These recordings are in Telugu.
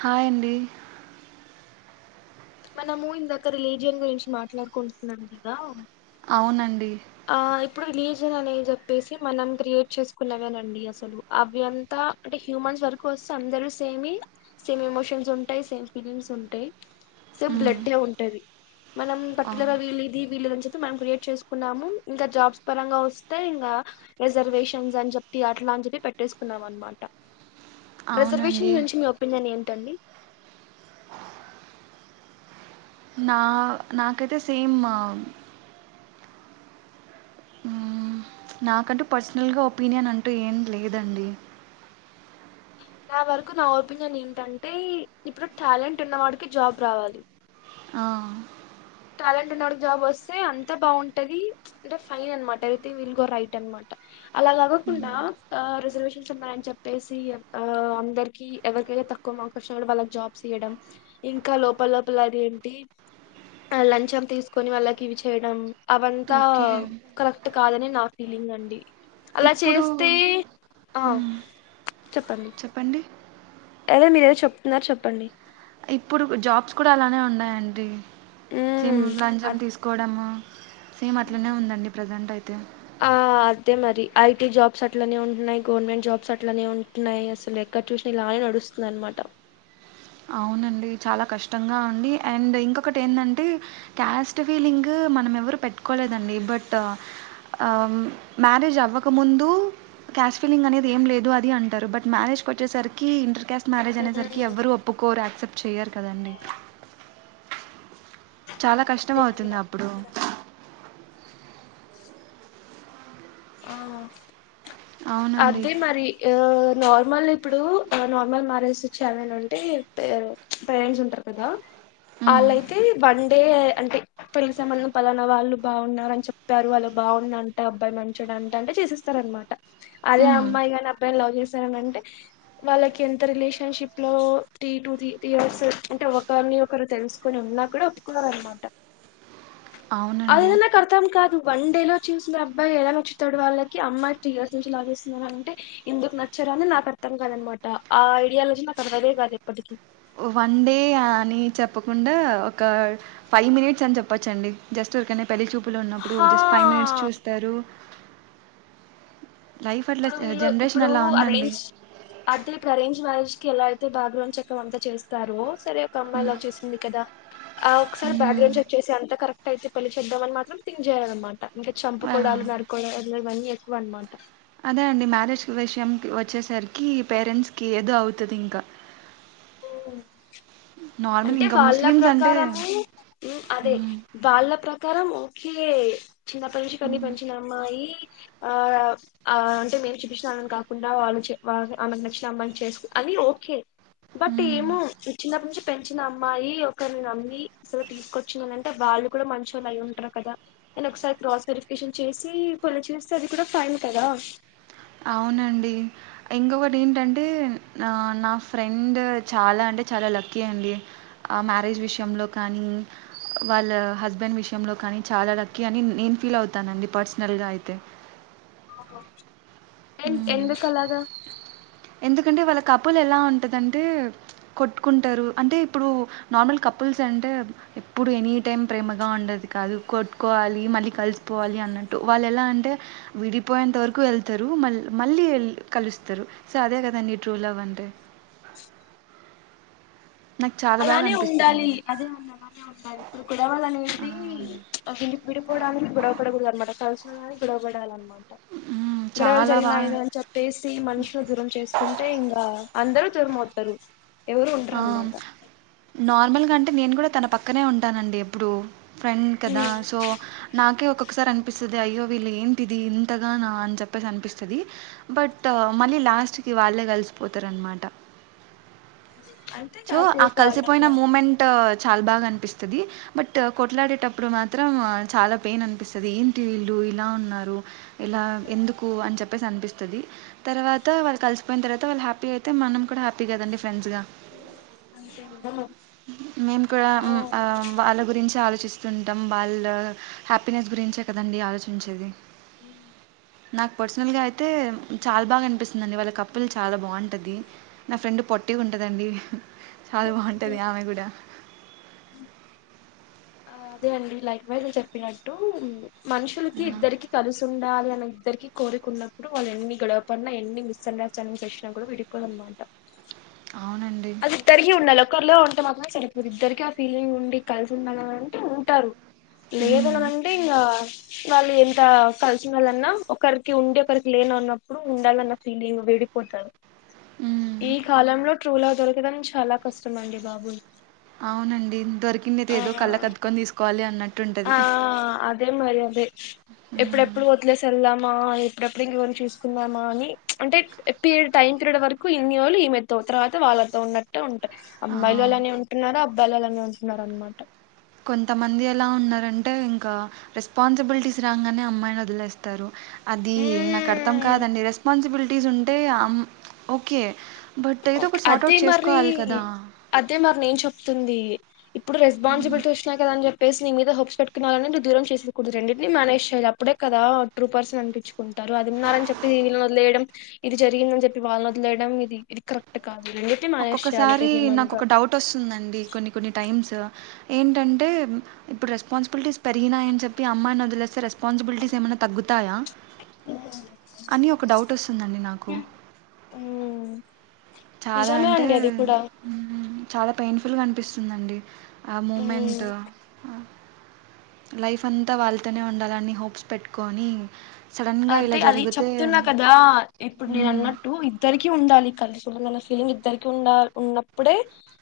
హాయ్ అండి మనము ఇందాక రిలీజియన్ గురించి మాట్లాడుకుంటున్నాం గదా అవునండి ఆ ఇప్పుడు రిలీజియన్ అనేది చెప్పేసి మనం క్రియేట్ చేసుకున్నవేనండి అసలు అవి అంతా ఆణఅంటే హ్యూమన్స్ వర్క్ వస్తే అందరూ సేమి సేమ్ ఎమోషన్స్ ఉంటాయి సేమ్ ఫీలింగ్స్ ఉంటాయి సేమ్ మ్మ్. బ్లడే ఉంటది. మనం ఆ! పర్టికులర్గా వీళ్ళిది, వీళదని చెప్పి మాం క్రియేట్ చేసుకున్నాం. ఇంక జాబ్స్ పరంగా వస్తే ఇంగ, రిజర్వేషన్స్ అని చెప్పి అట్లా అని చెప్పి పెట్టేసుకున్నాం అన్. మాట అవునండి. రిజర్వేషన్ గురించి మీ ఒపీనియన్ ఏంటండి? నా నాకేతే సేమ్ మ్మ్, నాకంటూ పర్సనల్గా ఒపీనియన్ అంటూ ఏం లేదండి. నా వరకు నా ఒపీనియన్ ఏంటంటే, ఇప్పుడు టాలెంట్ ఉన్నవాడికి జాబ్ రావాలి. ఆ! టాలెంట్ ఉన్నడికి జాబ్ వస్తే అంత బాగుంటది. అంటే ఫైన్ అన్మాట ఎవ్రిథింగ్ విల్ గో రైట్ అన్మాట. అలా కాకోకుండ, ఆ రిజర్వేషన్స్ ఉన్నాయని చెప్పేసి ఆ అందరికి ఎవర్కి తక్కువ మార్క్స్ వచ్చిన కూడా వాళ్ళకి జాబ్స్ ఇయ్యడం, ఇంక లోపల లోపల అది ఏంటి ఆ లంచం తీసుకొని వాళ్ళకి ఇవి చేయడం, అవంతా ఓకే. కరెక్ట్ కాదనే నా ఫీలింగ్ అండి. అలా ఇప్పుడు చేస్తే ఆ హ్మ్. చెప్పండి ఏదో మీరేదో చెప్తున్నారు చెప్పండి. ఇప్పుడు జాబ్స్ కూడా అలానే ఉన్నాయండి. సిమ్ మ్మ్ లంచం తీసుకోవడమ సేమ్ అట్లనే అ ఉందండి ప్రజెంట్ అయితే. తే మరి ఐటీ జాబ్స్ అట్లనే ఉంటున్నాయి, గవర్నమెంట్ జాబ్స్ అట్లనే ఉంటున్నాయి, అసలు ఎక్కడ చూసిన ఇలానే నడుస్ స్తుంది అన్మాట. అవునండి చాలా కష్టంగా అండి, అండ్ ఇంకొకటి ఎందంటే క్యాస్ట్ ఫీలింగ్ మనం ఎవ్వరు పెట్టుకోలేదండి, బట్ మ్యారేజ్ అవ్వక ముందు క్యాస్ట్ ఫిలింగ్ అనేది ఏం లేదు అది అంటారు, బట్ మ్యారేజ్కి వచ్చేసరికి ఇంటర్కాస్ మ్యారేజ్ అనేసరికి ఎవ్వరు ఒప్పుకోరు, యాక్సెప్ట్ చేయ్యరు కదండి. చాలా కష్టం అవుతుంది అప్పుడు. ఆ అవునండి. అదే మారి యా నార్మల్ ఇప్పుడు నార్మల్ మ్యారేజెస్ చేయాలనుంటే, పేరు పేరెంట్స్ ఉంటారు కదా హ్మ్. ఆళ్ళయితే వండే, అంటే పెళ్లి సంబంధం పలానా వాళ్ళు బాగున్నారు అని చెప్పారు వాళ్ళ బాగున్నంట, అబ్బాయి మంచోడు అంట, అంటే చేసేస్తార అన్మాట. అదే హ్మ్. అమ్మాయి గాని అబ్బాయిని లవ్ చేశారు అనంటే వాళ్ళకి ఎంత రిలేషన్షిప్ లో, త్రీ టూ తి ఇయర్స్ అంటే ఒకరిని ఒకరు తెలుసుకుొని ఉ ఉన్న కూడా ఒప్పుకునరన్మాట. అవునండి తం కాదు వన్ డే లో చూసిన అబ్బాయి ఎలా నచ్చుతాడు వాళ్ళకి, అమ్మాయి టూ ఇయర్స్ నుంచి లవ్ చేస్ అనంటే ఎందుకు నచ్చరు అని నాకు అర్థం కాదన్మాట, ఆ ఐడియాలజీ నాకు అర్థమే కాదు ఎప్పటికీ. వన్ డే అని చెప్పకుండా, ఒక ఫైవ్ మినిట్స్ అని చెప్పచ్చండి. జస్ట్ ఉర్కనే పెళ్లిచూపులో ఉన్నప్పుడు హా జస్ట్ ఫైవ్ మినిట్స్ చూస్తారు. లైఫ్ అట్లా ఇప్పుడు వీళ్ళు జనరేషన్ ఇప్పుడు అలా ఉందండి అరేంజ్ అదె ఇప్పుడు అరేంజ్ మ్యారేజ్ ఎలా అయితే భాగవం చకం అంతా చేస్తారో సరే ఒక అమ్మాయిలా చూసింది కదా ఆ ఒకసారి బ్యాక్గ్రౌండ్ చెక్ చేసి అంత కరెక్ట్ అయితే పెళ్లి చేద్దామని మాత్రం థింక్ చేయరన్మాట, ఇంక ఆ చంపుకోడాలు నరుకోవడం అన్ ఇవ్వని ఎక్కువ అన్మాట. అదే అండి మ్యారేజ్ విషయం వచ్చేసరికి, పేరెంట్స్కి ఏదో అవుతది ఇంక. ఊ అంటే ఇంకా వాళ్ళ ముస్లిమ్స్ అంటే ప్రకారము ఉ అదే మ్మ్, వాళ్ళ ప్ర కరం ఓకే, చిన్నప్పటి నుంచి కని పెంచిన అమ్మాయి ఆ ఆ అంటే మేం చూపించినొలని కాకుండా, వాళ్ళు చే వాలు ఆమెకు నచ్చిన అమ్మాయిని చేసు అవి ఓకే బట్ మ్మ్, ఏమో చిన్నపటి నుంచి పెంచిన అమ్మాయి, ఒకర్ని నమ్మి అసలు తీసుకొచ్చిందనంటే, వాళ్ళు కూడా మంచొల్లు అయ్యుంటరు కదా, అయిన ఒకసారి క్రాస్ వెరిఫికేషన్ చేసి, పళ్ళ చేస్తే అది కూడా ఫైన్ కదా. అవునండి. ఇంకొకటి ఏంటన్ టే నా నా ఫ్రెండ్ చాలా అంటే చాలా లక్కీ అండి. మ్యారేజ్ విషయంలో కానీ వాళ్ళ హస్బెండ్ విషయంలో కానీ చాలా లక్కీ అని నేను ఫీల్ అవుతానండి పర్సనల్గా అయితే ఎ ఎందు కలాగా ఎందుకంటే వాళ్ళ కప్పులు ఎలా ఉంటదింటే కొట్టుకుంటారు అంటే ఇప్పుడు నార్మల్ కప్పు కపుల్స్ అంటే ఎప్పుడు ఎనీ టైం ప్రేమగా ఉండదు కాదు కొట్టుకోవాలి మళ్లీ కలిసిపోవాలి అన్న అంటూ మళ్లీ ఎలా అంటే విడిపోయేంత వరకు వెళ్తారు మళ్ మళ్లీ కలుస్తారు సో అదేకా తాండీ ట్రూ లవ్ అంటే నాకు చాలా బాగా అలానే ఉండాలి అనిపిస్తదండి. అదే అ అలానే ఉండాలి ఇప్పుడు గొడవలు ఆ! అనేది ఒకంటి పిడిపో డానికి గొవపడకడదు అనమాట కలిసున్నా కానీ గొడవడాల అన్నమాట హ్మ్. గొడవలు చాలా బా జరిగినాయిద అని చెప్పేసి మనుషులు దూరం చేసుకుంటే ఇంకా అందరు దూరము అవుతారు ఎవరు ఉండరు ఆ అన్నమాట నార్మల్గా అంటే నేను కూడా తన పక్కనే ఉంటానండి ఎప్పుడు ఫ్రెండ్ కదా సో నాకే ఒక ఒకసారి అనిపిస్తుంది అయ్యో వీళ్ళ ఏంటిది ఇంతగా అని చెప్పేసి అనిపిస్తుంది బట్ మళ్ళ లాస్ట్ కి వాళ్ళే కలిసిపోతారునమాట అంటే సో ఆ కాసేపు కలిసిపోయిన అలాగా మూమెంట్ చాలా బాగా అనిపిస్తుంది బట్ కొట్లాడేటప్పుడు మాత్రం చాలా పెయిన్ అనిపిస్తుంది ఏంటి వీళ్లు ఇలా ఉన్నారు ఇలా ఎందుకు అని చెప్పేసి అనిపిస్తుంది తర్వాత వాళ్లు కలిసిపోయిన తర్వాత ళ్ళ హ్యాపీ అయితే మనం కూడా హ్యాపీ కదా ఫ్రెండ్స్ గా అంతే కదా మేము కూడా ఆ వాళ్ళ గురించి ఆలోచ చిస్తుంటాం వాళ్లు హ్యాపీనెస్ గురించే కదండి ఆలోచించేది ఉ నాకు పర్సనల్గా అయితే చాలా బాగా అనిపిస్తుందిండి వాళ్ళ కప్పులు చాలా బాగుంటుంది నా ఫ్రెండ్ పొట్ట పట్టి ఉంటదండి చాలా బాగుంటది ఆమె కూడా [unintelligible] ఆ అదే అండి లైక్ వైజ్ చెప్పినట్టు మనుషులకి ఆ, ఇద్దరికి కలుసు ఉం ఉండాలి అని ఇద్దరికి కోరికున్నప్పుడు వాళ్ళు ఎన్ని గొడవపడిన ఎన్ని మిస్ అండర్ స్టాండ్స్ వచ్చినా కూడా విడిపోరన్నమాట [inaudible] అవునండి అది ఇద్దరికి ఉండాలి ఒక్కర్లో ఉంటే మాత్రం సరిపోదు ఇద్దరికి ఆ ఫీలింగ్ ఉండి కలిసి ఉండాల అంటే ఉంటారు మ్మ్. లేదననంటే ఇంగా వాళ్లు ఎంత కలిసి ఉండాలన్నా ఒకరికి ఉండి ఒకరికి లేన అన్నప్పుడు ఉండాలన్న ఫీలింగ్ విడి పోతారు మ్మ్. ఈ కాలంలో ట్రులవ్ దొరకడం చాలా కష్టమండి బాబు అవునండి దొరికిందైతే ఏదో కళ్ళ కద్దుకొని తీసుకోవాలి అన్నట్టుంటది ఆ అదే మరి అదే ఎప్పుడెప్పుడు పో వదిలేసి వెళ్దామా ఎప్పుడెప్పుడు ఇంకోన్ని చూసుకుందామా అని అంటే పీ టైమ్ పీరియడ్ వరకు ఇ వాళ్ళు ఈమెతో తర్వాత వాళ్ళ తో ఉన్నట్టు ఉంటాయి అమ్మాయిలు ఆ. అలానే ఉంటున్నారు అబ్బాయిలు అలానే ఉంటున్నారు అన్నమాట కొంతమంది ఎలా ఉన్నారంటే ఇంకా రెస్పాన్సిబిలిటీస్ రాగానే అమ్మాయిని వదిలేస్తరు అది నాకు అర్థం హ్మ్ కాదండి రెస్పాన్సిబిలిటీస్ ఉంటే అం ఓకే బట్ ఏదో ఒకటి సాట్ అదే అవుట్ మరి చేసుకోవాలి కదా అదే మరి నేను చెప్తుంది ఇప్పుడు రెస్పాన్సిబిలిటీస్ వచ్చినయి కదా అని చెప్పి ప్లేస్ నీమీద హోప్స్ పెట్టుకున్నవాలని దూరం చేసుకోకూడదు రెండింటినీ మ్యానేజ్ చేయాలి అప్పుడే కదా ట్రూ పర్సన్ అనిపించుకుంటవ్ వారు అది ఉన్నారు అని చెప్పి వీళ్ళ ను వదిలేయడం ఇది జరిగిందని చెప్పి వాళ్లని వదిలేయడం ఇది కరెక్ట్ కాదు [unintelligible] చేయాలి ఒక ఒక్కొక్కసారి హ్యూమన్ నాకు గా ఒక డౌట్ వస్తుందండి కొన్ని కొన్ని టైమ్స్ ఏంటంటే ఇప్పుడు రెస్పాన్సిబిలిటీస్ పెరిగినాయి అని చెప్పి అమ్మాయిని వదిలేస్తే రెస్పా రెస్పాన్సిబిలిటీస్ ఏమైనా తగ్గుతాయా అని ఒక డౌట్ వస్తుందండి నాకు మ్మ్. చాలా నిజమే అంటే అండి అది కూడా చాలా పెయిన్ ఫుల్ గా అనిపిస్తుందండి ఆ హ్మ్ మూమెంట్ లైఫ్ అంతా వాళ్ళతోనే ఉండాలని హోప్స్ పెట్టుకొని సడన్గా ఇలా అదే అది జరిగితే చెప్తున్నా కదా ఇప్పుడు నేను మ్మ్, అనటు ఎదరికి ఉండాలి కలిసి ఫీలింగ్ ఇద్దరికి ఉండాల ఉన్నప్పుడే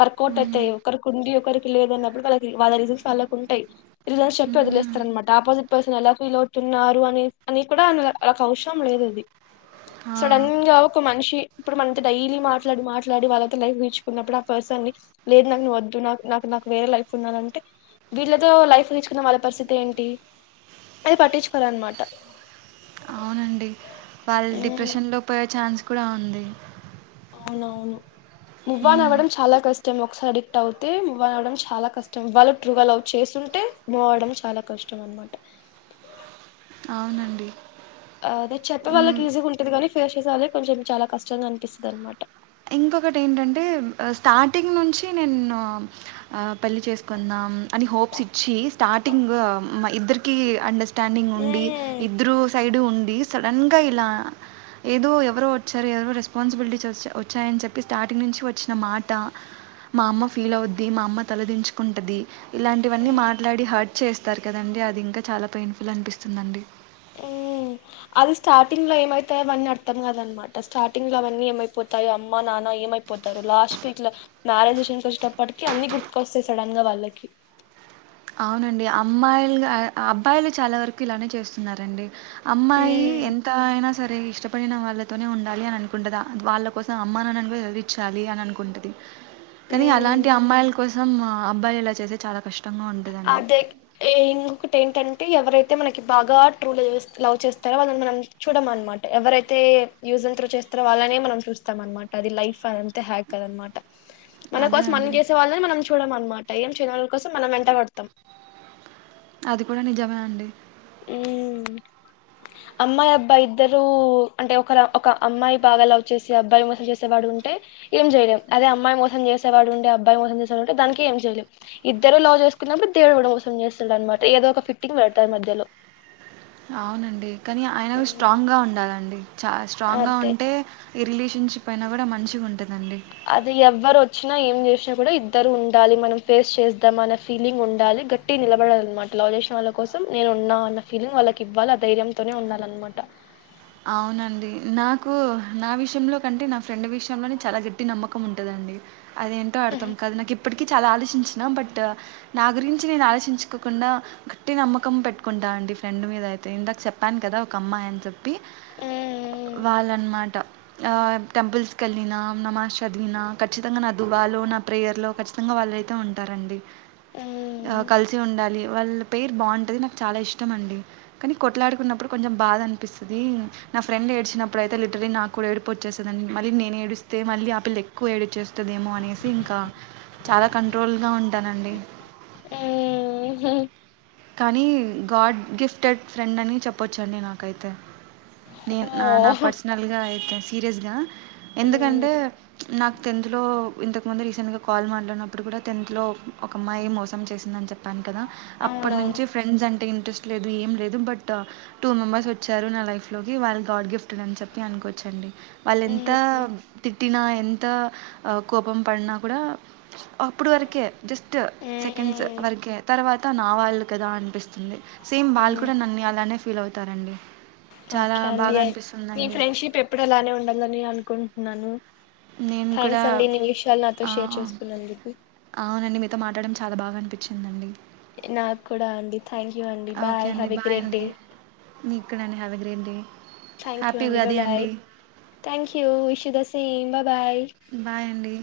వర్కౌట్ మ్మ్, అయితాయి ఒకరికి ఉండి ఒకరికి లేదన్నపు ఇప్పుడు వాళ్ళ వాళ్ళ రీజన్స్ వాళ్ళ కుంటాయి రీజన్స్ చెప్పి మ్మ్. వదిలేస్తారన్నమాట ఆపోజిట్ పర్సన్ ఎలా ఫీలవుతున్నారు అని అని కూడా ఆళ్ళకు అవసరం లేదు అది ఆ, సడన్ గా ఒక మనిషి ఇప్పుడు మన డైలీ మాట్లాడి మాట్లాడి వాళ్ళతో లైఫ్ ఊహించుకున్నప్పుడు ఆ పర్సన్ ని లేదు నాకు నువ్వు వద్దు నాకు నాకు నాకు వేరే లైఫ్ ఉండాలంటే వీళ్లతో లైఫ్ ఊహించుకున్న వాళ్ళ పరిస్థితి ఏంటి అది పట్టించుకోరు అన్నమాట అవునండి వాళ్ళు ఉమ్, డిప్రెషన్ లో పోయే ఛాన్స్ కూడా ఉంది అవునవును మూ ఆన్ మ్మ్, అవ్వడం చాలా కష్టం ష్టం ఒకసారి అడిక్ట్ అవుతే మూ అవ్వడం చాలా కష్టం వాళ్ళు ట్రూలవ్ చేస్తుంటే మూ అవ్వడం చాలా కష్టం కష్టం అన్నమాట [inaudible] ఆ ఆ అది చెప్పే వాళ్ళకి మ్మ్, ఈజీ ఉంటది గానీ ఫేస్ చేసే వాళ్ళ కొంచెం చాలా కష్టంగా అనిపిస్తది దన్నమాట ఇంకొకటి ఏంటంటే స్టార్టింగ్ నుంచి నేను పెళ్ళి చేసుకుందాం అని హోప్స్ ఇచ్చి స్టార్టింగ్ ఇద్దరికి అండర్ స్టాండింగ్ ఉండి ఇద్దరు సైడ్ ఉండి సడన్ గా ఇలా ఏదో ఎవరో వచ్చారు ఎవేవో రెస్పాన్సిబిలిటీ వ చ్చాయని చెప్పి స్టార్టింగ్ నుంచి వచ్చిన మాట మా అమ్మ ఫీల్ అవుద్ది మా అమ్మ తలదించుకుంటది ఇలాంటివన్నీ మాట్లాడి హర్ట్ చేస్తారు కదండి అది ఇంకా చాలా పెయిన్ ఫుల్ అనిపిస్తుందండి మ్ అది స్టార్టింగ్ లో ఏమైతాో అవన్నీ అర్థం కాద అనమాట స్టార్టింగ్ లో అవన్నీ ఏమైపోతాయి అమ్మ నాన్న ఏమైపోతారు లాస్ట్ వీక్ లో మ్యారేజ్షన్స్ వచ్చేటప్పటికకి అన్ని గుర్తుకొస్తాయి సడన్ గా వాళ్ళకి అవునండి అమ్మాయిలుగా అబ్బాయిలు చాలా వరకు ఇలానే చేస్తున్నారండి అమ్మాయి మ్మ్ ఎంత అయినా సరే ఇష్టపడిన వాళ్ళతోనే ఉండాలి అని అనుకుంటుందిా వాళ్ళ కోసం అమ్మనుని అనుదిరిచ్చాలి అని అనుకుంటుంది కానీ మ్మ్ అలాంటి అమ్మాయిల కోసం అబ్బాయిలు ఇలా చేస్తే చాలా కష్టంగా ఉంటంది అదే ఇంకొకటి ఏంటంటే ఎవరై అతే మనకి బాగా ట్రోల్ లవ్ చేస్తారో వాని మనం చూడ అనమాట ఎవరైతే యూజస్త చిత్ర వాళ్నే మనం చూస్తాం అనమాట అది లైఫ్ అంతే హ్యాక్ కదనమాట మన అదే కోసం మనం అండి. చేసే వాళ్ళని మనం చూడడం అమాట ఏం చేయిన వాళ్ళ కోసం మనం వెంట పడుతుంది మొత్తం అది కూడా నిజమే అండి అమ్మాయి అబ్బాయి ఇద్దరు అంటే ఒక ఒక అమ్మాయి బాగా వ్ చేసి అబ్బాయి మసం చేసేవాడు ఉంటే ఏం చేయలేదు అదే అమ్మాయి మోసం చేసేవాడు ఉంటే అబ్బాయి మోసం చేసేవాడు ఉంటే దానికి ఏంయలే ఇద్దరు లో చేసుకున్న కా దేడు కూడాడం కోసం చేస్తుండ అమాట ఏదో ఒక ఫిట్టింగ్ పెడతారు మధ్యలో అవునండి కానీ ఆయనకు మధ్యలో స్ట్రాంగ్ గా ఉండాలండి చ స్ట్రాంగ్ గా అదే ఉంటే ఈ రిలేషన్షిప్ అయినా కూడా మంచిగా ఉంటుది అది ఎవ్వరు వచ్చ వచ్చినా ఏం చేసినా కూడా ఇద్దరు ఉండాలి మనం ఫేస్ చేస్తద్దాం అన ఫీలింగ్ ఉండాలి గట్టి నిలబడాలన్నమాట లావ్ చేసిన వాళ్ళ కోసం నేను ఉన్నా అన్న ఫీలింగ్ వాళ్ళకి ఇవ్వాలి ఆ ధైర్యంతోనే ఉండాలన్నమాట అవునండి నాకు నా విషయంలో కంటే నా ఫ్రెండ్ విషయంలోనే చాలా గట్టి నమ్మకం ఉంటుందండి అదేంటో అర్థాం కదు నాకు ఇప్పటికీ చాలా ఆలోచించిన బట్ నా గురించి నేను ఆలోచించుకోకుండా గట్టి నమ్మకం పెట్టుకుంటా అంటి ఫ్రెండ్ మీద అయితే ఇందక చెప్పాను కదా ఒక అమ్మాయియని చెప్ప చెప్పి వాళ్ళన్నమాట ఆ టెంపుల్స్కి వెళ్ళిన నమాజ్ చదివినా ఖచ్చితంగా నా దుబాలో నా ప్రేయర్లో ఖచ్చితంగా వాళ్ళు అయితే ఉంటారండి కలిసి ఉండాలి వాళ్ళ పేర్ బాగుంటుంది నాకు చాలా ఇష్టం అండి కానీ కొట్లాడుకున్నప్పుడు కొంచెం బాధ అన్ స్టది నా ఫ్రెండ్ ఏడ్చినప్పుడైతే లిటరలీ నాకు కూడా ఏడిపో వచ్చేస్తుందిండి మళ్లీ నే ఏేడిస్తే మల్లి ఆ పల్లి ఎక్కువ ఏడి చేస్తుందేమో అనేసి ఇంకా చాలా కంట్రోల్గా ఉంటానండి హ్మ్ కానీ గాడ్ గిఫ్టెడ్ ఫ్రెండ్ అని చెప్పొచ్చండి నాకైతే నేను నా నా ఓహ్ పర్సనల్ గా అయితే సీరియస్ గా ఎందుకంటే నాకు టెన్త్ లో ఇంతకు మంది రీసెంట్ గా కాల్ మాట్లాడినప్పుడు కూడా టెన్త్ లో ఒకమ్మాయి మోసం చేసిందని చెప్పాను కదా అప్పటి అవునవును నుంచి ఫ్రెండ్స్ అంటే ఇ ట్రెస్ట్ లేదు ఏం లేదు బట్ టూ మెంబర్స్ వచ్చారు నా లైఫ్ లోకి వాళ్ళు గాడ్ గిఫ్ట్డ్ అని చెప్పి అనుకోవచ్చు అండి వాళ్ళ ఎంత తిట్టినా ఎంత కోపం పడినా కూడా అప్పుడు వరకే జస్ట్ సెకండ్స్ వరకే తర్వాత నా వ లు కదా అనిపిస్తుంది సేమ్ వాల్ కూడా నన్ని అలానే ఫీల్ అవుతారండి చాలా ఓకే అండి బాగా మీ అనిపిస్తుందండి ఫ్రెండ్షిప్ ఎప్పుడు అలానే ఉండాలని అనుకుంటున్నాను నేను కూడా థ్యాంక్స్ అండి నీ విషయాలు నాతో ఆ! షేర్ చేసుకున్నాదుకు అవునండి మీతో మాట్లాడం చాలా బాగా అనిపించిందండి నాకు కూడా అండి థ్యాంక్ యూ అండి ఓకే బాయ్ అండి హ్యావ్ ఎ గ్రేట్ అండి డే మీకు కూడా అండి have a great day thank you happy bye Ugadi bye అండి thank you విశుధ same bye-bye bye అండి